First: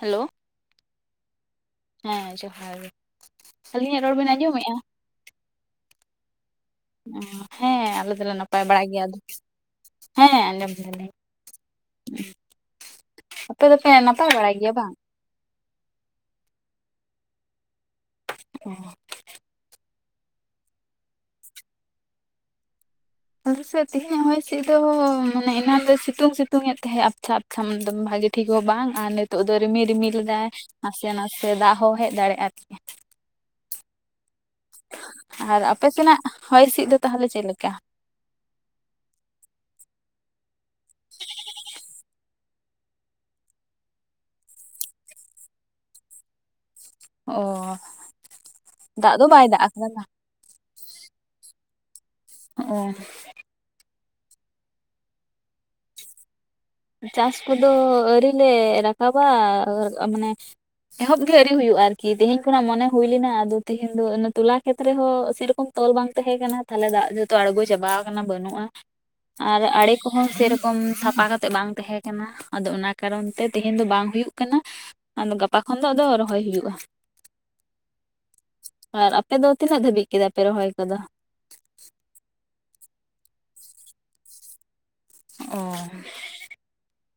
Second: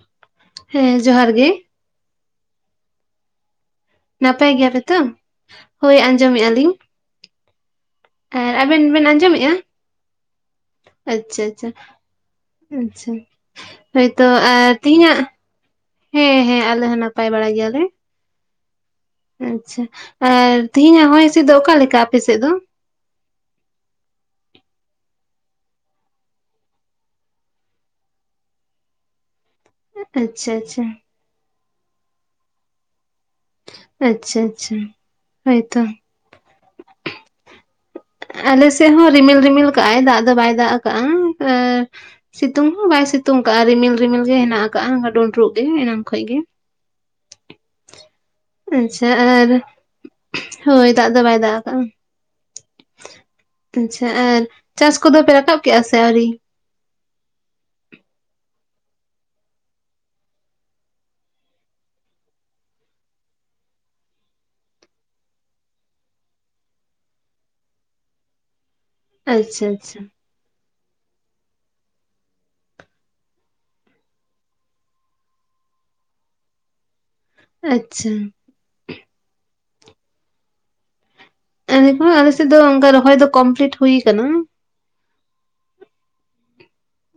Hello ᱦᱮᱸ ᱡᱚᱦᱟᱨ ᱜᱮ ᱦᱮᱸ ᱡᱚᱦᱟᱨ ᱜᱮ ᱟᱹᱞᱤᱧᱟᱜ ᱨᱚᱲ ᱵᱮᱱ ᱱᱟᱯᱟᱭ ᱜᱮᱭᱟ ᱟᱸᱡᱚᱢᱮᱫᱼᱟ ᱯᱮ ᱛᱚ ᱦᱳᱭ ᱟᱸᱡᱚᱢᱮᱫᱼᱟ ᱞᱤᱧ᱾ ᱦᱮᱸ ᱟᱞᱮ ᱫᱚᱞᱮ ᱟᱨ ᱱᱟᱯᱟᱭ ᱵᱟᱲᱟ ᱟᱵᱮᱱ ᱜᱮᱭᱟ ᱵᱮᱱ ᱟᱸᱡᱚᱢᱮᱫᱼᱟ᱾ ᱦᱮᱸ ᱟᱸᱡᱚᱢ ᱫᱟᱞᱤᱧ᱾ ᱟᱪᱪᱷᱟ ᱟᱯᱮ ᱫᱚᱯᱮ ᱱᱟᱯᱟᱭ ᱦᱳᱭᱛᱚ ᱵᱟᱲᱟᱭ ᱜᱮᱭᱟ ᱟᱨ ᱵᱟᱝ ᱛᱤᱦᱤᱧᱟᱜ ᱦᱮᱸ ᱦᱮᱸ ᱟᱞᱮ ᱦᱚᱸ ᱱᱟᱯᱟᱭ ᱵᱟᱲᱟ ᱜᱮᱭᱟᱞᱮ ᱦᱮᱸ ᱟᱪᱪᱷᱟ ᱟᱨ ᱛᱤᱦᱤᱧᱟᱜ ᱦᱚᱭ ᱦᱤᱥᱤᱫ ᱫᱚ ᱚᱠᱟᱞᱮᱠᱟ ᱟᱯᱮᱥᱮᱫ ᱫᱚ? ᱟᱞᱮ ᱥᱮᱫ ᱛᱮᱦᱮᱧᱟᱜ ᱦᱚᱭ ᱦᱤᱸᱥᱤᱫ ᱫᱚ ᱢᱟᱱᱮ ᱮᱱᱟᱝ ᱫᱚ ᱥᱤᱛᱩᱝ ᱥᱤᱛᱩᱝ ᱮᱫ ᱛᱟᱦᱮᱸᱫ ᱟᱯᱪᱷᱟ ᱟᱯ ᱪᱷᱟ ᱵᱷᱟᱹᱜᱤ ᱴᱷᱤᱠ ᱦᱚᱸ ᱵᱟᱝ ᱟᱨ ᱱᱤᱛᱚᱜ ᱫᱚ ᱨᱤᱢᱤᱞ ᱨᱤᱢᱤᱞ ᱮᱫᱟᱭ ᱟᱪᱪᱷᱟ ᱟᱪᱪᱷᱟ ᱱᱟᱥᱮ ᱱᱟᱥᱮ ᱫᱟᱜ ᱦᱚᱸ ᱦᱮᱡ ᱫᱟᱲᱮᱭᱟᱜᱼᱟ ᱟᱨᱠᱤ ᱟᱪᱪᱷᱟ ᱟᱪᱪᱷᱟ ᱟᱨ ᱦᱳᱭᱛᱚ ᱟᱯᱮ ᱥᱮᱱᱟᱜ ᱦᱚᱭ ᱦᱤᱸᱥᱤᱫ ᱫᱚ ᱛᱟᱦᱚᱞᱮ ᱪᱮᱫ ᱞᱮᱠᱟ? ᱟᱞᱮᱥᱮᱫ ᱦᱚᱸ ᱨᱤᱢᱤᱞ ᱨᱤᱢᱤᱞ ᱠᱟᱜ ᱟᱭ ᱫᱟᱜ ᱫᱚ ᱵᱟᱭ ᱫᱟᱜ ᱟᱠᱟᱫᱼᱟ ᱟᱨ ᱥᱤᱛᱩᱝ ᱦᱚᱸ ᱵᱟᱭ ᱥᱤᱛᱩᱝ ᱟᱠᱟᱜᱼᱟ ᱨᱤᱢᱤᱞ ᱨᱤᱢᱤᱞ ᱜᱮ ᱦᱮᱱᱟᱜ ᱟᱠᱟᱫᱼᱟ ᱰᱩᱸᱰᱨᱩᱜ ᱜᱮ ᱮᱱᱟᱝ ᱠᱷᱚᱡ ᱜᱮ ᱚ ᱟᱪᱪᱷᱟ ᱫᱟᱜ ᱫᱚ ᱵᱟᱭ ᱟᱨ ᱫᱟᱜ ᱟᱠᱟᱫᱟ ᱵᱟ ᱦᱳᱭ ᱫᱟᱜ ᱫᱚ ᱵᱟᱭ ᱫᱟᱜ ᱟᱠᱟᱫᱟ᱾ ᱚ ᱟᱪᱪᱷᱟ ᱟᱨ ᱪᱟᱥ ᱠᱚᱫᱚ ᱯᱮ ᱨᱟᱠᱟᱵ ᱠᱮᱜᱼᱟ ᱥᱮ ᱟᱹᱣᱨᱤ ᱪᱟᱥ ᱠᱚᱫᱚ ᱟᱹᱣᱨᱤ ᱞᱮ ᱨᱟᱠᱟᱵᱟ ᱟᱨ ᱢᱟᱱᱮ ᱮᱦᱚᱵ ᱜᱮ ᱟᱹᱣᱨᱤ ᱦᱩᱭᱩᱜᱼᱟ ᱟᱨᱠᱤ ᱛᱮᱦᱮᱧ ᱠᱷᱚᱱᱟᱜ ᱢᱚᱱᱮ ᱦᱩᱭ ᱞᱮᱱᱟ ᱟᱫᱚ ᱛᱮᱦᱮᱧ ᱫᱚ ᱛᱚᱞᱟ ᱠᱷᱮᱛ ᱨᱮᱦᱚᱸ ᱥᱮᱨᱚᱠᱚᱢ ᱛᱚᱞ ᱵᱟᱝ ᱛᱟᱦᱮᱸ ᱠᱟᱱᱟ ᱛᱟᱦᱚᱞᱮ ᱫᱟᱜ ᱡᱚᱛᱚ ᱟᱬᱜᱚ ᱪᱟᱵᱟ ᱟᱠᱟᱱᱟ ᱵᱟᱹᱱᱩᱜᱼᱟ᱾ ᱟᱨ ᱟᱪᱪᱷᱟ ᱟᱲᱮ ᱟᱪᱪᱷᱟ ᱠᱚᱦᱚᱸ ᱥᱮᱨᱚᱠᱚᱢ ᱥᱟᱯᱷᱟ ᱠᱟ ᱛᱮᱫ ᱵᱟᱝ ᱛᱟᱦᱮᱸ ᱠᱟᱱᱟ ᱟᱫᱚ ᱚᱱᱟ ᱠᱟᱨᱚᱱ ᱛᱮ ᱛᱮᱦᱮᱧ ᱫᱚ ᱵᱟᱝ ᱦᱩᱭᱩᱜ ᱠᱟᱱᱟ ᱟᱫᱚ ᱜᱟᱯᱟ ᱠᱷᱚᱱ ᱫᱚ ᱟᱫᱚ ᱨᱚᱦᱚᱭ ᱦᱩᱭᱩᱜᱼᱟ ᱟᱪᱪᱷᱟ ᱟᱨ ᱟᱯᱮ ᱫᱚ ᱛᱤᱱᱟᱹᱜ ᱫᱷᱟᱹᱵᱤᱡ ᱠᱮᱫᱟ ᱯᱮ ᱨᱚᱦᱚᱭ ᱠᱚᱫᱚ ᱟᱞᱮ ᱦᱚᱸ ᱟᱞᱮᱥᱮᱫ ᱫᱚ ᱚᱱᱠᱟ ᱨᱚᱦᱚᱭ ᱫᱚ ᱠᱚᱢᱯᱞᱤᱴ ᱦᱩᱭ ᱠᱟᱱᱟ ᱚ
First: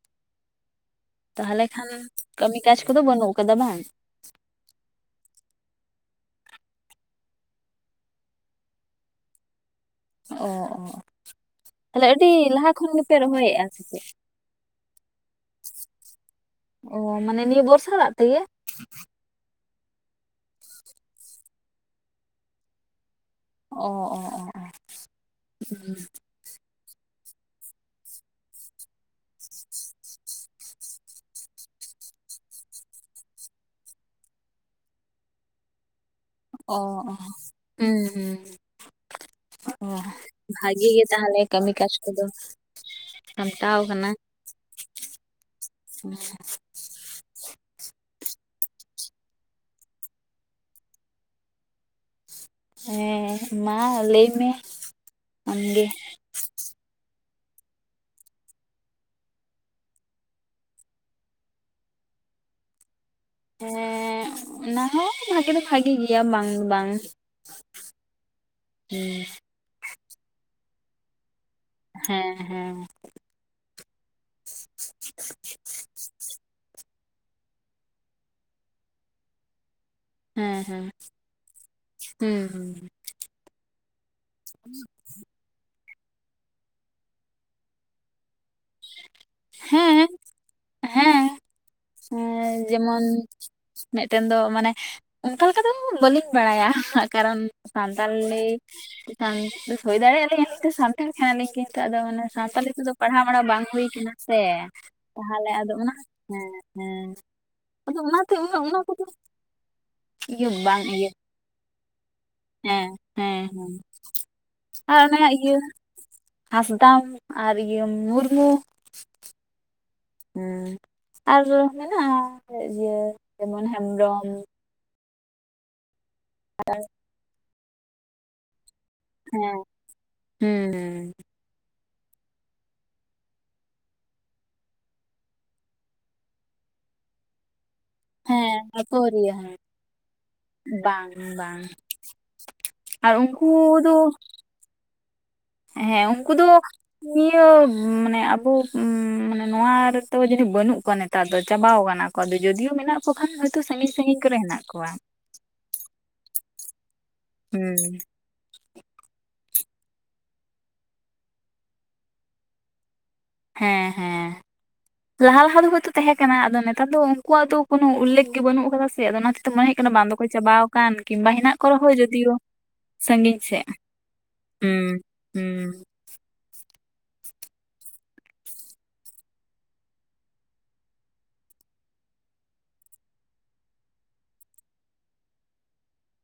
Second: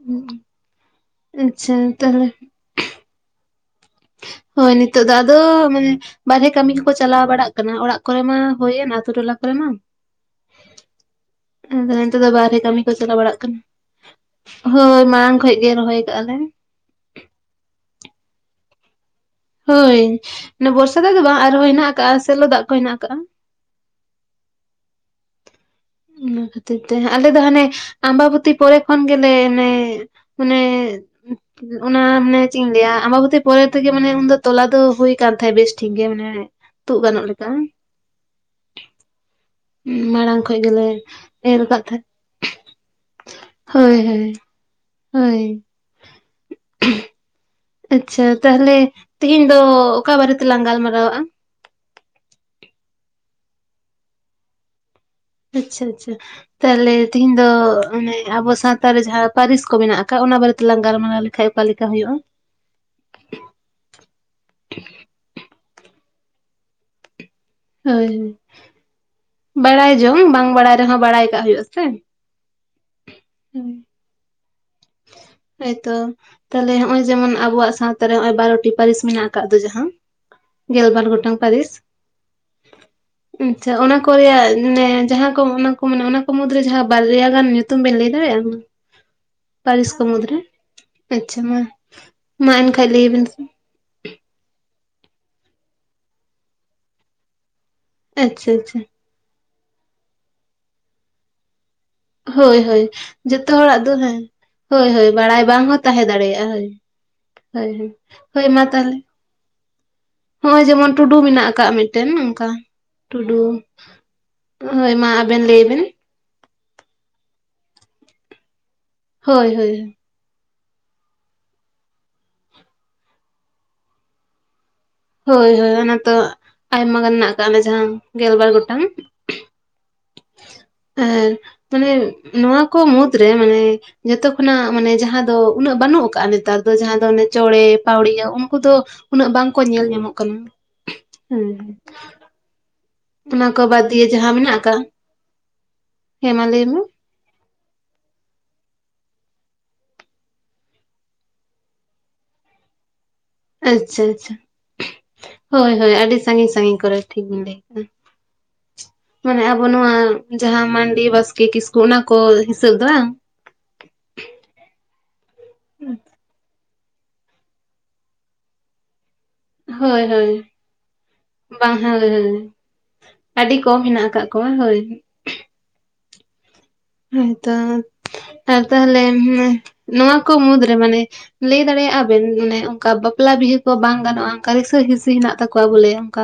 ᱦᱩ ᱛᱟᱦᱚᱞᱮ ᱠᱷᱟᱱ ᱠᱟᱹᱢᱤ ᱠᱟᱡᱽ ᱠᱚᱫᱚ ᱵᱟᱹᱱᱩᱜ ᱟᱠᱟᱫᱟ ᱵᱟᱝ ᱦᱳᱭ ᱱᱤᱛᱚᱜ ᱫᱚ ᱟᱫᱚ ᱢᱟᱱᱮ ᱵᱟᱨᱦᱮ ᱠᱟᱹᱢᱤ ᱠᱚᱠᱚ ᱪᱟᱞᱟᱣ ᱵᱟᱲᱟᱜ ᱠᱟᱱᱟ ᱚᱲᱟᱜ ᱠᱚᱨᱮ ᱢᱟ ᱦᱩᱭᱮᱱ ᱟᱛᱳ ᱴᱚᱞᱟ ᱠᱚᱨᱮ ᱢᱟ ᱚ ᱚ ᱚ ᱟᱫᱚ ᱛᱟᱦᱚᱞᱮ ᱱᱤᱛᱚᱜ ᱫᱚ ᱟᱹᱰᱤ ᱵᱟᱨᱦᱮ ᱞᱟᱦᱟ ᱠᱟᱹᱢᱤ ᱠᱚ ᱠᱷᱚᱱ ᱜᱮᱯᱮ ᱪᱟᱞᱟᱣ ᱵᱟᱲᱟᱜ ᱠᱟᱱᱟ ᱨᱚᱦᱚᱭᱮᱫᱼᱟ ᱥᱮ ᱪᱮᱫ ᱦᱳᱭ ᱢᱟᱲᱟᱝ ᱠᱷᱚᱡ ᱜᱮ ᱨᱚᱦᱚᱭ ᱠᱟᱜᱼᱟ ᱞᱮ ᱚ ᱢᱟᱱᱮ ᱱᱤᱭᱟᱹ ᱵᱚᱨᱥᱟ ᱫᱟᱜ ᱛᱮᱜᱮ ᱦᱳᱭ ᱱᱚ ᱵᱚᱨᱥᱟ ᱫᱟᱜ ᱫᱚ ᱵᱟᱝ ᱟᱨᱦᱚᱸ ᱦᱮᱱᱟᱜ ᱟᱠᱟᱜ-ᱟ ᱥᱮᱞᱚ ᱫᱟᱜ ᱠᱚ ᱦᱮᱱᱟᱜ ᱟᱠᱟᱜᱼᱟ ᱚ ᱚ ᱚ ᱚ ᱚᱱᱟ ᱠᱷᱟᱹᱛᱤᱨ ᱛᱮ ᱟᱞᱮ ᱫᱚ ᱦᱟᱱᱮ ᱟᱢᱵᱟᱵᱚᱛᱤ ᱯᱚᱨᱮ ᱠᱷᱚᱱ ᱜᱮᱞᱮ ᱚᱱᱮ ᱚᱱᱮ ᱚᱱᱟ ᱢᱟᱱᱮ ᱪᱮᱫ ᱤᱧ ᱞᱟᱹᱭᱟ ᱟᱢᱵᱟᱵᱚᱛᱤ ᱯᱚᱨᱮ ᱛᱮᱜᱮ ᱢᱟᱱᱮ ᱩᱱ ᱫᱚ ᱛᱚᱞᱟ ᱫᱚ ᱦᱩᱭ ᱠᱟᱱ ᱛᱟᱦᱮᱫ ᱵᱮᱥ ᱴᱷᱤᱠ ᱜᱮ ᱢᱟᱱᱮ ᱚ ᱛᱩᱫ ᱚ ᱜᱟᱱᱚᱜ ᱞᱮᱠᱟ ᱦᱩᱸ ᱦᱩᱸ ᱚ ᱢᱟᱲᱟᱝ ᱠᱷᱚᱡ ᱜᱮᱞᱮ ᱵᱷᱟᱜᱮ ᱜᱮ ᱛᱟᱦᱚᱞᱮ ᱮᱨ ᱠᱟᱹᱢᱤ ᱟᱠᱟᱫ ᱠᱟᱡᱽ ᱛᱟᱦᱮᱸᱫ ᱠᱚᱫᱚ ᱥᱟᱢᱴᱟᱣ ᱦᱳᱭ ᱦᱳᱭ ᱦᱩ ᱚᱸ [unintelligible] ᱟᱪᱪᱷᱟ ᱛᱟᱦᱚᱞᱮ ᱛᱮᱦᱮᱧ ᱫᱚ ᱚᱠᱟ ᱵᱟᱨᱮ ᱛᱮᱞᱟᱝ ᱜᱟᱞᱢᱟᱨᱟᱣᱟᱜ-ᱟ ᱦᱮᱸ ᱢᱟ ᱞᱟᱹᱭ ᱢᱮ ᱟᱪᱪᱷᱟ ᱟᱢᱜᱮ ᱟᱪᱪᱷᱟ ᱛᱟᱦᱚᱞᱮ ᱛᱤᱦᱤᱧ ᱫᱚ ᱚᱱᱮ ᱟᱵᱚ ᱥᱟᱶᱛᱟ ᱨᱮ ᱡᱟᱦᱟᱸ ᱯᱟᱹᱨᱤᱥ ᱠᱚ ᱢᱮᱱᱟᱜ ᱟᱠᱟᱫ ᱚᱱᱟ ᱵᱟᱨᱮ ᱛᱮ ᱞᱟᱝ ᱜᱟᱞᱢᱟᱨᱟᱣ ᱞᱮᱠᱷᱟᱡ ᱚᱠᱟ ᱞᱮᱠᱟ ᱦᱩᱭᱩᱜ-ᱟ ᱦᱮᱸ ᱚᱱᱟ ᱦᱚᱸ ᱵᱷᱟᱜᱮ ᱫᱚ ᱵᱷᱟᱜᱮ ᱜᱮᱭᱟ ᱵᱟᱝ ᱫᱚ ᱵᱟᱝ ᱦᱳᱭ ᱵᱟᱲᱟᱭ ᱡᱚᱝ ᱵᱟᱝ ᱵᱟᱲᱟᱭ ᱨᱮᱦᱚᱸ ᱵᱟᱲᱟᱭ ᱠᱟᱜ ᱦᱩᱭᱩᱜ ᱦᱮᱸ ᱦᱮᱸ ᱦᱩ ᱦᱚᱭ ᱛᱚ ᱛᱟᱦᱚᱞᱮ ᱦᱚᱜ-ᱚᱭ ᱡᱮᱢᱚᱱ ᱟᱵᱚᱣᱟᱜ ᱥᱟᱶᱛᱟ ᱨᱮ ᱦᱚᱜ-ᱚᱭ ᱵᱟᱨᱚᱴᱤ ᱯᱟᱹᱨᱤᱥ ᱢᱮᱱᱟᱜ ᱠᱟᱫ ᱫᱚ ᱡᱟᱦᱟᱸ ᱦᱮᱸ ᱜᱮᱞᱵᱟᱨ ᱜᱚᱴᱟᱝ ᱯᱟᱹᱨᱤᱥ ᱦᱮᱸ ᱦᱩᱸ ᱦᱩᱸ ᱟᱪᱪᱷᱟ ᱚᱱᱟ ᱠᱚ ᱨᱮᱭᱟᱜ ᱢᱟᱱᱮ ᱡᱟᱦᱟᱸ ᱠᱚ ᱚᱱᱟ ᱠᱚ ᱢᱮᱱᱟᱜ-ᱟ ᱚᱱᱟ ᱠᱚ ᱢᱩᱫᱽ ᱨᱮ ᱡᱟᱦᱟᱸ ᱵᱟᱨᱭᱟ ᱜᱟᱱ ᱧᱩᱛᱩᱢ ᱵᱤᱱ ᱞᱟᱹᱭ ᱫᱟᱲᱮᱭᱟᱜ-ᱟ ᱯᱟᱹᱨᱤᱥ ᱠᱚ ᱦᱮᱸ ᱢᱩᱫᱽ ᱨᱮ ᱦᱮᱸ ᱟᱪᱪᱷᱟ ᱢᱟ ᱢᱟ ᱮᱱᱠᱷᱟᱡ ᱡᱮᱢᱚᱱ ᱞᱟᱹᱭ ᱵᱤᱱ ᱥᱮ ᱢᱤᱫᱴᱮᱱ ᱫᱚ ᱢᱟᱱᱮ ᱚᱱᱠᱟ ᱞᱮᱠᱟ ᱫᱚ ᱵᱟᱹᱞᱤᱧ ᱵᱟᱲᱟᱭᱟ ᱠᱟᱨᱚᱱ ᱥᱟᱱᱛᱟᱞᱤ ᱟᱪᱪᱷᱟ ᱟᱪᱪᱷᱟ ᱥᱟᱱ ᱦᱩᱭ ᱫᱟᱲᱮᱭᱟᱜ-ᱟ ᱞᱤᱧ ᱟᱹᱞᱤᱧ ᱫᱚ ᱥᱟᱱᱛᱟᱲ ᱠᱟᱱᱟ ᱞᱤᱧ ᱠᱤ ᱛᱚ ᱟᱫᱚ ᱢᱟᱱᱮ ᱦᱳᱭ ᱥᱟᱶᱛᱟᱞᱤ ᱛᱮ ᱦᱳᱭ ᱫᱚ ᱯᱟᱲᱦᱟᱣ ᱢᱟᱲᱦᱟᱣ ᱡᱚᱛᱚ ᱵᱟᱝ ᱦᱚᱲᱟᱜ ᱦᱩᱭ ᱫᱚ ᱠᱟᱱᱟ ᱦᱮᱸ ᱥᱮ ᱦᱳᱭ ᱦᱳᱭ ᱵᱟᱲᱟᱭ ᱛᱟᱦᱚᱞᱮ ᱵᱟᱝ ᱟᱫᱚ ᱦᱚᱸ ᱚᱱᱟ ᱛᱟᱦᱮᱸ ᱦᱮᱸ ᱫᱟᱲᱮᱭᱟᱜ-ᱟ ᱦᱳᱭ ᱦᱮᱸ ᱦᱳᱭ ᱟᱫᱚ ᱚᱱᱟᱛᱮ ᱦᱳᱭ ᱩᱱᱟᱹᱜ ᱢᱟ ᱚᱱᱟ ᱛᱟᱦᱞᱮ ᱠᱚᱫᱚ ᱤᱭᱟᱹ ᱦᱚᱜ-ᱚᱭ ᱵᱟᱝ ᱡᱮᱢᱚᱱ ᱤᱭᱟᱹ ᱴᱩᱰᱩ ᱢᱮᱱᱟᱜ ᱟᱠᱟᱜ-ᱟ ᱢᱤᱫᱴᱮᱱ ᱚᱝᱠᱟ ᱦᱮᱸ ᱴᱩᱰᱩ ᱦᱮᱸ ᱦᱮᱸ ᱦᱳᱭ ᱢᱟ ᱟᱵᱮᱱ ᱞᱟᱹᱭ ᱵᱤᱱ ᱦᱟᱸᱥᱫᱟ ᱟᱨ ᱤᱭᱟᱹ ᱢᱩᱨᱢᱩ ᱦᱳᱭ ᱦᱳᱭ ᱦᱳᱭ ᱦᱮᱸ ᱟᱨ ᱢᱮᱱᱟᱜ-ᱟ ᱤᱭᱟᱹ ᱡᱮᱢᱚᱱ ᱦᱮᱢᱵᱨᱚᱢ ᱦᱳᱭ ᱦᱳᱭ ᱚᱱᱟ ᱛᱚ ᱟᱭᱢᱟ ᱜᱟᱱ ᱢᱮᱱᱟᱜ ᱟᱠᱟᱜ-ᱟ ᱡᱟᱦᱟᱸ ᱜᱮᱞᱵᱟᱨ ᱜᱚᱴᱟᱝ ᱦᱮᱸ ᱦᱩᱸ ᱦᱮᱸ ᱢᱟᱱᱮ ᱱᱚᱣᱟ ᱠᱚ ᱢᱩᱫᱽ ᱨᱮ ᱢᱟᱱᱮ ᱡᱚᱛᱚ ᱠᱷᱚᱱᱟᱜ ᱢᱟᱱᱮ ᱡᱟᱦᱟᱸ ᱫᱚ ᱩᱱᱟᱹᱜ ᱵᱟᱹᱱᱩᱜ ᱟᱠᱟᱜ-ᱟ ᱱᱮᱛᱟᱨ ᱫᱚ ᱡᱟᱦᱟᱸ ᱫᱚ ᱚᱱᱮ ᱪᱚᱬᱮ ᱯᱟᱣᱲᱤᱭᱟᱹ ᱩᱱᱠᱩ ᱦᱮᱸ ᱫᱚ ᱩᱱᱟᱹᱜ ᱟᱠᱚᱨᱤᱭᱟᱹ ᱵᱟᱝ ᱦᱮᱸ ᱠᱚ ᱧᱮᱞ ᱧᱟᱢᱚᱜ ᱠᱟᱱᱟ ᱵᱟᱝ ᱦᱮᱸ᱾ ᱵᱟᱝ ᱟᱨ ᱩᱱᱠᱩ ᱚᱱᱟ ᱠᱚ ᱵᱟᱫ ᱫᱚ ᱫᱤᱭᱮ ᱡᱟᱦᱟᱸ ᱢᱮᱱᱟᱜ ᱠᱟᱜᱼᱟ? ᱦᱮᱸ ᱩᱱᱠᱩ ᱫᱚ ᱱᱤᱭᱟᱹ ᱢᱟᱱᱮ ᱟᱵᱚ ᱢᱟᱱᱮ ᱱᱚᱣᱟ ᱨᱮᱫᱚ ᱡᱟᱹᱱᱤᱡ ᱵᱟᱹᱱᱩᱜ ᱠᱚᱣᱟ ᱱᱮᱛᱟᱨ ᱫᱚ ᱪᱟᱵᱟᱣ ᱠᱟᱱᱟ ᱠᱚ ᱡᱚᱫᱤᱭᱳ ᱢᱮᱱᱟᱜ ᱠᱚ ᱠᱷᱟᱱ ᱦᱚᱭᱛᱚ ᱥᱟᱺᱜᱤᱧ ᱟᱪᱪᱷᱟ ᱥᱟᱺᱜᱤᱧ ᱟᱪᱪᱷᱟ ᱠᱚᱨᱮ ᱦᱮᱸᱱᱟᱜ ᱠᱚᱣᱟ᱾ ᱦᱳᱭ ᱦᱳᱭ ᱟᱹᱰᱤ ᱥᱟᱹᱜᱤᱧ ᱥᱟᱹᱜᱤᱧ ᱠᱚᱨᱮ ᱴᱷᱤᱠ ᱵᱤᱱ ᱞᱟᱹᱭ ᱦᱩᱸ ᱠᱮᱫᱟ᱾ ᱢᱟᱱᱮ ᱟᱵᱚ ᱱᱚᱣᱟ ᱡᱟᱦᱟᱸ ᱢᱟᱱᱰᱤ ᱵᱟᱥᱠᱮ ᱠᱤᱥᱠᱩ ᱚᱱᱟ ᱠᱚ ᱦᱤᱥᱟᱹᱵ ᱫᱚ ᱵᱟᱝ? ᱦᱮᱸ ᱦᱮᱸ ᱞᱟᱦᱟ ᱞᱟᱦᱟ ᱫᱚ ᱦᱚᱭᱛᱚ ᱛᱟᱦᱮᱸ ᱠᱟᱱᱟ ᱟᱫᱚ ᱱᱮᱛᱟᱨ ᱫᱚ ᱩᱝ ᱩᱱᱠᱩᱣᱟᱜ ᱫᱚ ᱠᱚᱱᱚ ᱩᱞᱮᱠᱷ ᱜᱮ ᱵᱟᱹᱱᱩᱜ ᱟᱠᱟᱫᱟ ᱥᱮ ᱚᱱᱟ ᱛᱮ ᱢᱚᱱᱮ ᱦᱩᱭᱩᱜ ᱠᱟᱱᱟ ᱦᱳᱭ ᱵᱟᱝ ᱫᱚᱠᱚ ᱦᱳᱭ ᱪᱟᱵᱟᱣᱟᱠᱟᱱ ᱠᱤᱝᱵᱟ ᱦᱮᱱᱟᱜ ᱠᱚ ᱵᱟᱝ ᱨᱮᱦᱚᱸ ᱦᱳᱭ ᱦᱳᱭ ᱡᱚᱫᱤᱭᱳ ᱥᱟᱺᱜᱤᱧ ᱟᱹᱰᱤ ᱥᱮᱫ ᱠᱚᱢ ᱦᱮᱱᱟᱜ ᱟᱠᱟᱜ ᱠᱚᱣᱟ ᱦᱳᱭ ᱦᱩᱸ ᱦᱩᱸ᱾ ᱦᱚᱭ ᱛᱚ ᱛᱟᱦᱚᱞᱮ ᱱᱚᱣᱟ ᱠᱚ ᱢᱩᱫᱽ ᱨᱮ ᱢᱟᱱᱮ ᱞᱟᱹᱭ ᱫᱟᱲᱮᱭᱟᱜ-ᱟ ᱵᱤᱱ ᱢᱟᱱᱮ ᱚᱠᱟ ᱵᱟᱯᱞᱟ ᱵᱤᱦᱟᱹ ᱠᱚ ᱵᱟᱝ ᱜᱟᱱᱚᱜ-ᱟ ᱚᱱᱠᱟ ᱨᱤᱥᱟᱹ ᱦᱤᱸᱥᱤ ᱦᱮᱱᱟᱜ ᱛᱟᱠᱚᱣᱟ ᱵᱚᱞᱮ ᱚᱱᱠᱟ᱾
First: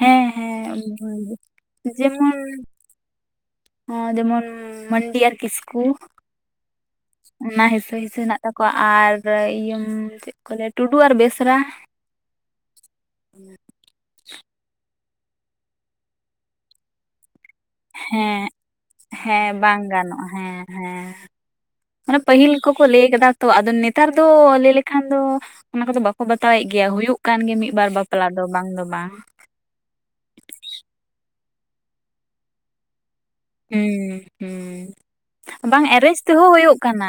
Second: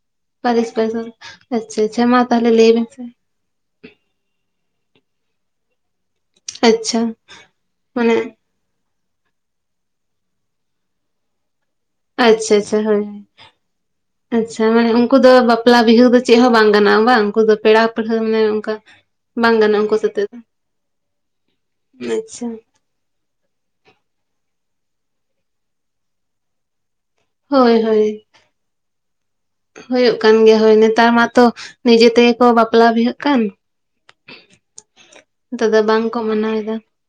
ᱦᱮᱸ ᱦᱮᱸ ᱯᱟᱨᱤᱥ ᱯᱟᱨᱤᱥ ᱚᱱᱟᱜᱮ᱾ ᱟᱪᱪᱷᱟ ᱟᱪᱪᱷᱟ ᱢᱟ ᱛᱟᱦᱚᱞᱮ ᱞᱟᱹᱭ ᱵᱤᱱ ᱥᱮ᱾ ᱦᱟᱸ ᱡᱮᱢᱚᱱ ᱢᱟᱱᱰᱤ ᱟᱨ ᱠᱤᱥᱠᱩ ᱟᱪᱪᱷᱟ ᱚᱱᱟ ᱦᱤᱥᱟᱹ ᱦᱤᱥᱤ ᱢᱟᱱᱮ ᱦᱮᱱᱟᱜ ᱛᱟᱠᱚᱣᱟ ᱟᱨ ᱤᱭᱟᱹ ᱪᱮᱫ ᱠᱚ ᱞᱟᱹᱭᱟ ᱴᱩᱰᱩ ᱟᱨ ᱵᱮᱥᱨᱟ ᱟᱪᱪᱷᱟ ᱟᱪᱪᱷᱟ ᱦᱳᱭ ᱦᱳᱭ᱾ ᱟᱪᱪᱷᱟ ᱢᱟᱱᱮ ᱩᱱᱠᱩ ᱫᱚ ᱵᱟᱯᱞᱟ ᱵᱤᱦᱟᱹ ᱠᱚ ᱫᱚ ᱪᱮᱫ ᱦᱚᱸ ᱵᱟᱝ ᱜᱟᱱᱚᱜ-ᱟ ᱵᱟᱝ ᱩᱱᱠᱩ ᱫᱚ ᱯᱮᱲᱟ ᱯᱟᱹᱲᱦᱟᱹ ᱢᱟᱱᱮ ᱦᱮᱸ ᱚᱱᱠᱟ ᱦᱮᱸ ᱵᱟᱝ ᱜᱟᱱᱚᱜᱼᱟ ᱩᱱᱠᱩ ᱥᱟᱛᱮᱜ ᱜᱟᱱᱚᱜ-ᱟ ᱦᱮᱸ ᱦᱮᱸ ᱫᱚ ᱢᱟᱱᱮ ᱟᱪᱪᱷᱟ ᱯᱟᱹᱦᱤᱞ ᱠᱚ ᱠᱚ ᱞᱟᱹᱭ ᱠᱟᱫᱟ ᱛᱚ ᱟᱫᱚ ᱱᱮᱛᱟᱨ ᱫᱚ ᱞᱟᱹᱭ ᱞᱮᱠᱷᱟᱱ ᱫᱚ ᱚᱱᱟ ᱠᱚᱫᱚ ᱵᱟᱠᱚ ᱵᱟᱛᱟᱣᱮᱫ ᱜᱮᱭᱟ ᱦᱩᱭᱩᱜ ᱠᱟᱱ ᱜᱮ ᱢᱤᱫ ᱦᱳᱭ ᱵᱟᱨ ᱦᱳᱭ ᱵᱟᱯᱞᱟ ᱫᱚ ᱵᱟᱝ ᱫᱚ ᱵᱟᱝ, ᱦᱳᱭᱳᱜ ᱠᱟᱱ ᱜᱮᱭᱟ ᱦᱳᱭ ᱱᱮᱛᱟᱨ ᱢᱟᱛᱚ ᱱᱤᱡᱮ ᱛᱮᱜᱮ ᱠᱚ ᱵᱟᱯᱞᱟ ᱵᱤᱦᱟᱹᱜ ᱠᱟᱱ, ᱦᱩᱸ ᱦᱩᱸ᱾ ᱱᱮᱛᱟᱨ ᱫᱚ ᱵᱟᱝ ᱮᱨᱮᱡ ᱵᱟᱝᱠᱚ ᱛᱮᱦᱚᱸ ᱢᱟᱱᱟᱣ ᱦᱩᱭᱩᱜ ᱮᱫᱟ ᱠᱟᱱᱟ